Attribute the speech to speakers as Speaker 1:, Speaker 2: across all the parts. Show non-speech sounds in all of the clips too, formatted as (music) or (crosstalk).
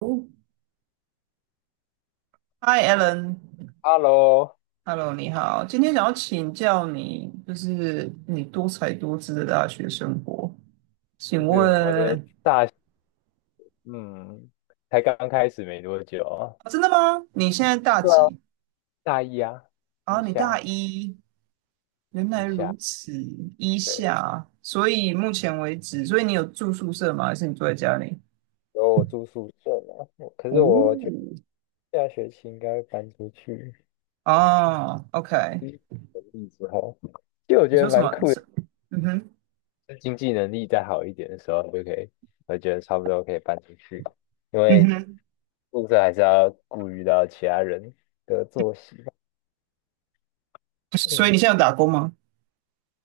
Speaker 1: Hi, Alan，Hello，
Speaker 2: Hello，
Speaker 1: 你好。今天想要请教你，就是你多才多姿的大学生活，请
Speaker 2: 就是我的
Speaker 1: 问，
Speaker 2: 大，嗯，才刚开始没多久啊。
Speaker 1: 啊真的吗？你现在大
Speaker 2: 对啊，
Speaker 1: 几？
Speaker 2: 大一啊，
Speaker 1: 啊，
Speaker 2: 一
Speaker 1: 你大
Speaker 2: 下
Speaker 1: 一，原
Speaker 2: 一
Speaker 1: 来
Speaker 2: 下，
Speaker 1: 如此，一
Speaker 2: 对，
Speaker 1: 下。所以目前为止，所以你有住宿舍吗？还是你住在家里？
Speaker 2: 然后我住宿舍嘛，可是我觉得
Speaker 1: 哦，
Speaker 2: 下学期应该会搬出去，
Speaker 1: 哦，OK。
Speaker 2: 经济能力之后。其实我觉
Speaker 1: 你
Speaker 2: 得
Speaker 1: 说什
Speaker 2: 蛮
Speaker 1: 么？
Speaker 2: 酷的，就
Speaker 1: 是
Speaker 2: 是
Speaker 1: 嗯哼，
Speaker 2: 经济能力再好一点的时候就可以，我觉得差不多可以搬出去，因
Speaker 1: 嗯
Speaker 2: 为
Speaker 1: 哼。
Speaker 2: 宿舍还是要顾虑到其他人的作息吧。
Speaker 1: 所以
Speaker 2: 嗯。
Speaker 1: 你现在有打工吗？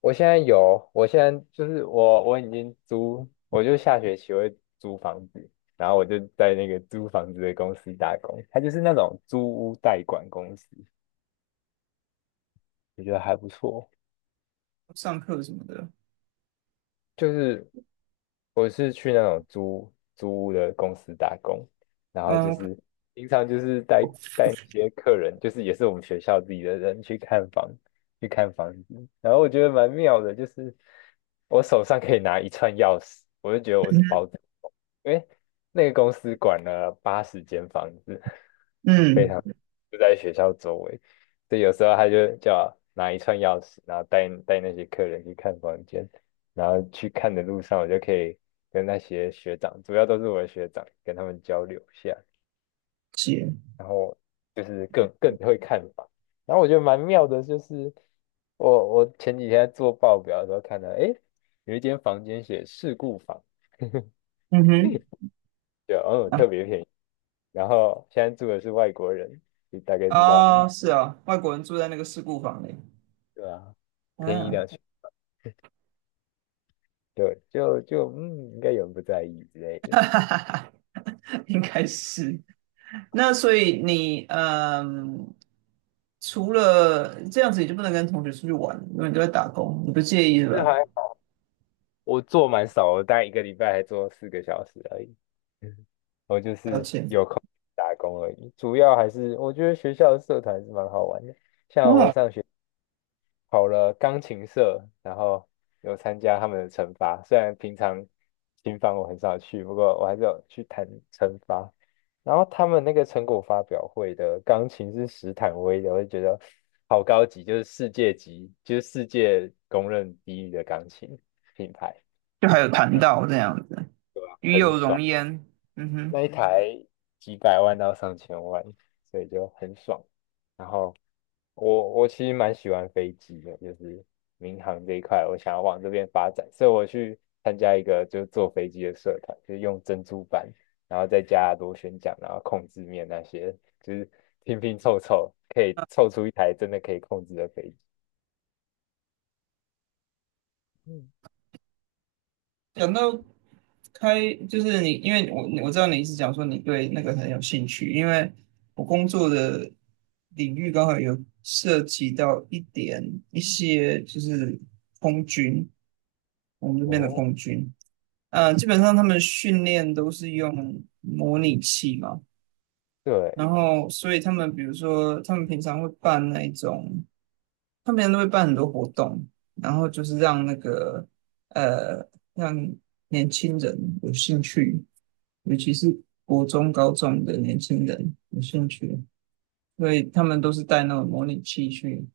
Speaker 2: 我现在有，我现在就是我已经租，我就下学期会租房子，然后我就在那个租房子的公司打工，它就是那种租屋代管公司，我觉得还不错。
Speaker 1: 上课什么的？
Speaker 2: 就是我是去那种租屋的公司打工，然后就
Speaker 1: 嗯，OK
Speaker 2: 是平常就是带那些客人，就是也是我们学校自己的人去看房，去看房子，然后我觉得蛮妙的，就是我手上可以拿一串钥匙，我就觉得我是包子。因为那个公司管了80间房子，非
Speaker 1: 嗯，
Speaker 2: 常
Speaker 1: 了
Speaker 2: 就在学校周围，所以有时候他就叫我拿一串钥匙，然后带那些客人去看房间，然后去看的路上，我就可以跟那些学长，主要都是我的学长，跟他们交流一下，
Speaker 1: 解。
Speaker 2: 然后就是更会看房。然后我觉得蛮妙的，就是我前几天在做报表的时候看到，诶，有一间房间写事故房。
Speaker 1: 嗯
Speaker 2: (laughs)
Speaker 1: 哼，
Speaker 2: 对，哦，
Speaker 1: 然后
Speaker 2: 特别便宜。然后现在住的是外国人，你大概知道，嗯。
Speaker 1: 哦，是啊，外国人住在那个事故房里，
Speaker 2: 对啊，便宜
Speaker 1: 嗯、
Speaker 2: 2000，对，就就嗯，应该有人不在意之类
Speaker 1: (laughs)
Speaker 2: 的。
Speaker 1: 哈哈哈，应该是。那所以你除了这样子，你就不能跟同学出去玩，因为你都在打工，你不介意是
Speaker 2: 这
Speaker 1: 吧？
Speaker 2: 还我做蛮少的，我大概一个礼拜还做4个小时而已。嗯我就
Speaker 1: 了
Speaker 2: 是
Speaker 1: 解，
Speaker 2: 打工而已，主要还是我觉得学校的社团是蛮好玩的。像我
Speaker 1: 哦，
Speaker 2: 上学。跑了钢琴社，然后有参加他们的惩罚。虽然平常琴房我很少去，不过我还是有去弹惩罚。然后他们那个成果发表会的钢琴是史坦威的，我就觉得好高级，就是世界级，就是世界公认第一的钢琴品牌。
Speaker 1: 就还有谈到这样子，与有容焉，嗯哼。
Speaker 2: 那一台几百万到上千万，所以就很爽。然后我其实蛮喜欢飞机的，就是民航这一块，我想要往这边发展，所以我去参加一个就是坐飞机的社团，就是用珍珠板，然后再加螺旋桨，然后控制面那些，就是拼拼凑凑，可以凑出一台真的可以控制的飞机。嗯
Speaker 1: 讲到开，就是你，因为我知道你是讲说你对那个很有兴趣，因为我工作的领域刚好有涉及到一点一些就是空军，我们这边的
Speaker 2: 哦，
Speaker 1: 空军，基本上他们训练都是用模拟器嘛，
Speaker 2: 对，
Speaker 1: 然后所以他们比如说他们平常会办那一种。他们都会办很多活动，然后就是让那个呃，让年轻人有兴趣，尤其是国中、高中的年轻人有兴趣，所以他们都是带那种模拟器去，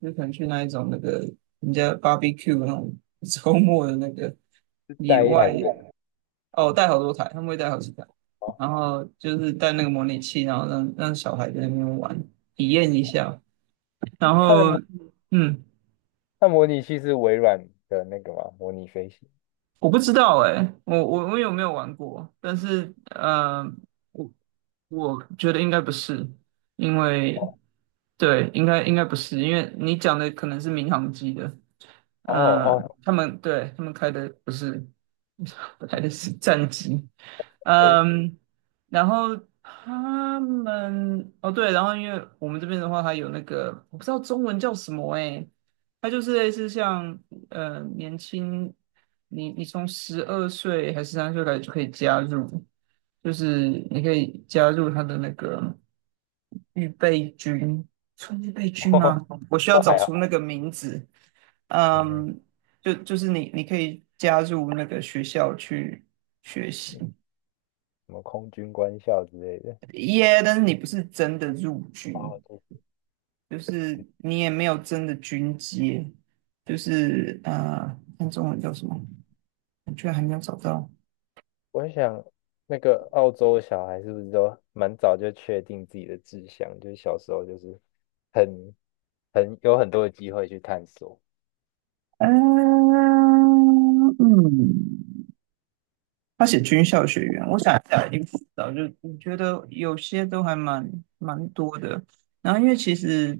Speaker 1: 就可能去那一种那个人家 barbecue 那种 (laughs) 周末的那个
Speaker 2: 是
Speaker 1: 野
Speaker 2: 带一台
Speaker 1: 外，
Speaker 2: 电脑
Speaker 1: 哦，
Speaker 2: 去。
Speaker 1: 带好多台，他们会带好几台，
Speaker 2: 哦
Speaker 1: 然后就是带那个模拟器，然后让小孩在那边玩，体验一下，然
Speaker 2: 它的
Speaker 1: 后
Speaker 2: 模
Speaker 1: 嗯。
Speaker 2: 它模拟器是微软的那个嘛，模拟飞行。
Speaker 1: 我不知道哎、我有没有玩过？但是我我觉得应该不是，因为对，应该不是，因为你讲的可能是民航机的，
Speaker 2: 哦哦
Speaker 1: 他们对他们开的不是，(laughs) 开的是战机，
Speaker 2: 哎、
Speaker 1: 嗯，然后他们哦对，然后因为我们这边的话，它有那个我不知道中文叫什么诶，它就是类似像年轻，你从12岁还是3岁开始就可以加入，就是你可以加入他的那个预备军，算预备
Speaker 2: (laughs)
Speaker 1: 军
Speaker 2: 哦，
Speaker 1: 吗？我需要
Speaker 2: 都
Speaker 1: 找
Speaker 2: 还好。
Speaker 1: 出那个名字。
Speaker 2: 你们
Speaker 1: 嗯，就是你可以加入那个学校去学
Speaker 2: 嗯
Speaker 1: 习。
Speaker 2: 什么空军官校之类的。
Speaker 1: 耶，但是你不是真的入军，
Speaker 2: 哦，对
Speaker 1: 就是你也没有真的军阶，就是看中文叫什么？我居然还没有找到。
Speaker 2: 我想，那个澳洲小孩是不是都蛮早就确定自己的志向？就是小时候就是很很有很多的机会去探索。
Speaker 1: 嗯嗯，他写军校学员，我想一下，一定不知道就我觉得有些都还蛮多的。然后因为其实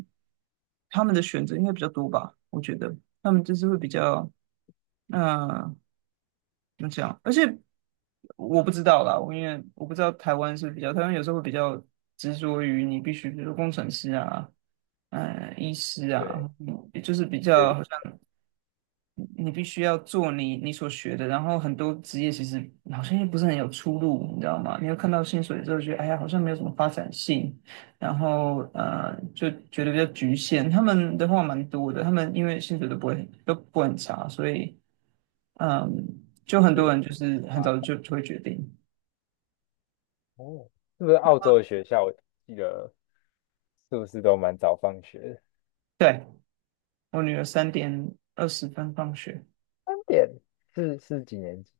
Speaker 1: 他们的选择应该比较多吧，我觉得他们就是会比较，嗯。那这样，而且我不知道啦，我因为我不知道台湾是比较，台湾有时候会比较执着于你必须，比如说工程师啊，医师
Speaker 2: 对，
Speaker 1: 啊，就是比
Speaker 2: 就
Speaker 1: 较
Speaker 2: 是
Speaker 1: 好像你必须要做你所学的，然后很多职业其实好像又不是很有出路，你知道吗？你又看到薪水之后觉得，哎呀，好像没有什么发展性，然后就觉得比较局限。他们的话蛮多的，他们因为薪水都不会很差，所以。嗯，就很
Speaker 2: 就
Speaker 1: 多
Speaker 2: 是
Speaker 1: 人就是很早就会决定。
Speaker 2: 哦，是不是澳洲的学校？我记得是不是都蛮早放学的
Speaker 1: 对，我女儿3:20放学，
Speaker 2: 3点是几年级？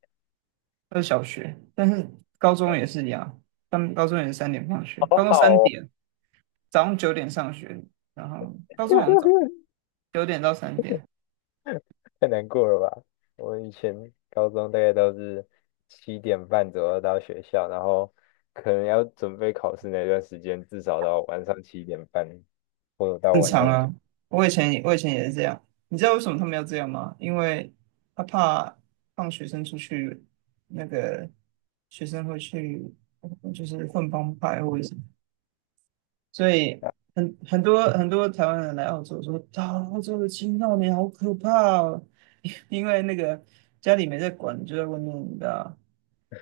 Speaker 1: 小学，但是高中也是一样，他们高中也是三点放学，
Speaker 2: 好
Speaker 1: 高中
Speaker 2: 好
Speaker 1: 三
Speaker 2: 哦。
Speaker 1: 点，早上九点上学，然后高中好像早
Speaker 2: (laughs)
Speaker 1: 9点到3点，
Speaker 2: 太难过了吧？我以前高中大概都是七点半左右到学校，然后可能要准备考试那段时间，至少到晚上七点半或者到
Speaker 1: 正
Speaker 2: 晚
Speaker 1: 常
Speaker 2: 上九，
Speaker 1: 啊。我以前也是这样，你知道为什么他们要这样吗？因为他怕放学生出去，那个学生会去就是混帮派或者是所以很多台湾人来澳洲说，啊，澳洲的青少年好可怕哦，(laughs) 因为那个家里没在管，就在外面，你知道，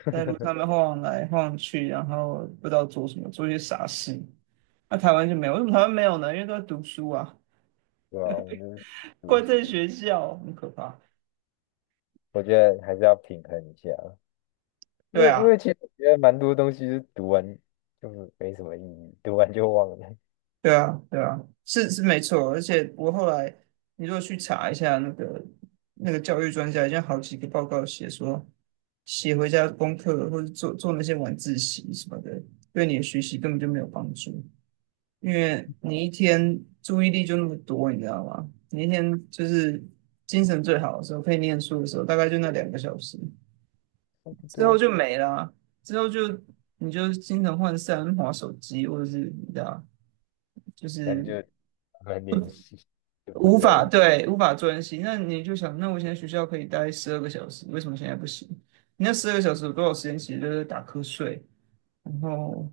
Speaker 1: 在路上面晃来晃去，然后不知道做什么，做一些傻事。那、台湾就没有，为什么台湾没有呢？因为都在读书啊，
Speaker 2: 对吧？我们就
Speaker 1: 关
Speaker 2: 是
Speaker 1: 在
Speaker 2: 读书。
Speaker 1: 学校，很可怕。
Speaker 2: 我觉得还是要平衡一下，因
Speaker 1: 对
Speaker 2: 为因
Speaker 1: 啊。
Speaker 2: 为其实我觉得蛮多东西是读完就是没什么意义，读完就忘了，
Speaker 1: 对啊，对啊，是是没错。而且我后来，你如果去查一下那个教育专家，已经好几个报告写说，写回家功课或者做那些晚自习什么的，对你的学习根本就没有帮助，因为你一天注意力就那么多，你知道吗？你一天就是精神最好的时候，可以念书的时候，大概就那2个小时，
Speaker 2: 差不
Speaker 1: 之后
Speaker 2: 多，
Speaker 1: 就没了啊之后就你就精神涣散，划手机或者是你知道。就
Speaker 2: 但就
Speaker 1: 是
Speaker 2: 慢慢练习，就不得已。(laughs)
Speaker 1: 无法专心。那你就想，那我现在学校可以待十二个小时，为什么现在不行？你那十二个小时有多少时间其实都是打瞌睡，然后。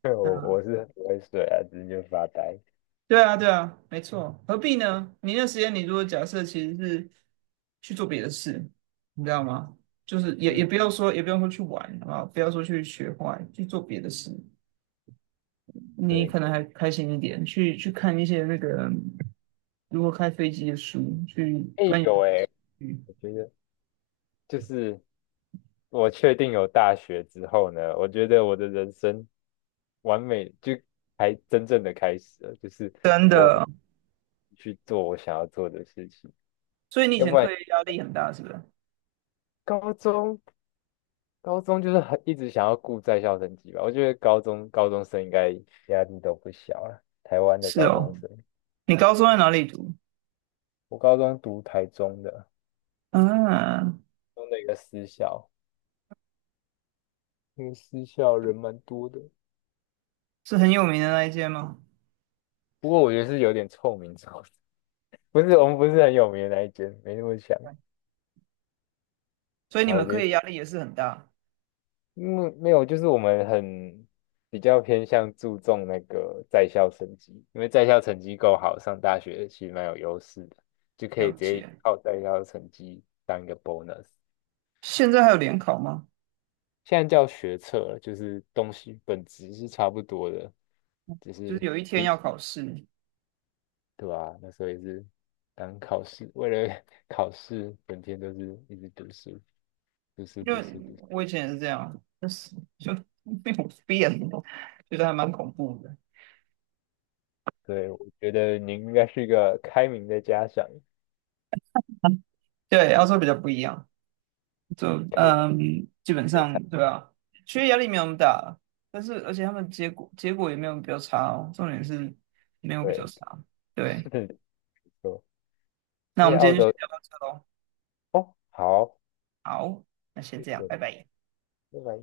Speaker 2: 对，我是不会睡啊，只是就发呆。
Speaker 1: 对啊，对啊，没错，何必呢？你那时间，你如果假设其实是去做别的事，你知道吗？就是也
Speaker 2: 嗯，
Speaker 1: 不要说，也不用说去玩，好不好？不要说去学坏，去做别的事，你
Speaker 2: 对。
Speaker 1: 可能还开心一点，去看一些那个如何开飞机的书，去
Speaker 2: 哎、
Speaker 1: 钻研。
Speaker 2: 有哎、我觉得就是我确定有大学之后呢，我觉得我的人生完美就才真正的开始了，就是
Speaker 1: 真
Speaker 2: 我
Speaker 1: 的，
Speaker 2: 去做我想要做的事情。
Speaker 1: 所以你以
Speaker 2: 要
Speaker 1: 前
Speaker 2: 不然
Speaker 1: 课业压力很大，是不是？
Speaker 2: 高中高中就是很一直想要顾在校成绩吧，我觉得高中生应该压力都不小了。台湾的
Speaker 1: 是
Speaker 2: 高中
Speaker 1: 哦，
Speaker 2: 生，
Speaker 1: 你高中在哪里读？
Speaker 2: 我高中读台中的，
Speaker 1: 嗯，
Speaker 2: 中的一个私校，那个私校人蛮多的，
Speaker 1: 是很有名的那一间吗？
Speaker 2: 不过我觉得是有点臭名昭著。不是我们不是很有名的那一间，没那么强。
Speaker 1: 所以你
Speaker 2: 好我
Speaker 1: 们课
Speaker 2: 觉得，
Speaker 1: 业压力也是很大，
Speaker 2: 嗯，没有，就是我们很比较偏向注重那个在校成绩，因为在校成绩够好，上大学其实蛮有优势的，就可
Speaker 1: 了
Speaker 2: 以直接
Speaker 1: 解。
Speaker 2: 靠在校成绩当一个 bonus。
Speaker 1: 现在还有联考吗？
Speaker 2: 现在叫学测了，就是东西本质是差不多的，只
Speaker 1: 就
Speaker 2: 是
Speaker 1: 是有一天
Speaker 2: 一，
Speaker 1: 要考试，
Speaker 2: 对吧、那时候也是当考试，为了 (laughs) 考试，整天都是一直读书，读书，
Speaker 1: 因
Speaker 2: 读
Speaker 1: 为
Speaker 2: 书，读书。
Speaker 1: 我以前也是这样，就是 (laughs) 就没有变，觉得还蛮恐怖的。
Speaker 2: 对，我觉得您应该是一个开明的家长，
Speaker 1: 对，要说比较不一样。就
Speaker 2: 可以让
Speaker 1: 嗯，基本
Speaker 2: 学餐
Speaker 1: 上对啊，学业压力没有那么大，但是而且他们结果也没有比较差哦，重点是没有比较
Speaker 2: 对，
Speaker 1: 差。
Speaker 2: (laughs) 是
Speaker 1: 对，
Speaker 2: 的，没错。
Speaker 1: 那
Speaker 2: 而
Speaker 1: 我
Speaker 2: 且
Speaker 1: 们今
Speaker 2: 澳
Speaker 1: 天就
Speaker 2: 洲
Speaker 1: 先聊到这喽，
Speaker 2: 哦，好，
Speaker 1: 好，那先这样，
Speaker 2: 对，
Speaker 1: 拜拜。
Speaker 2: 拜拜。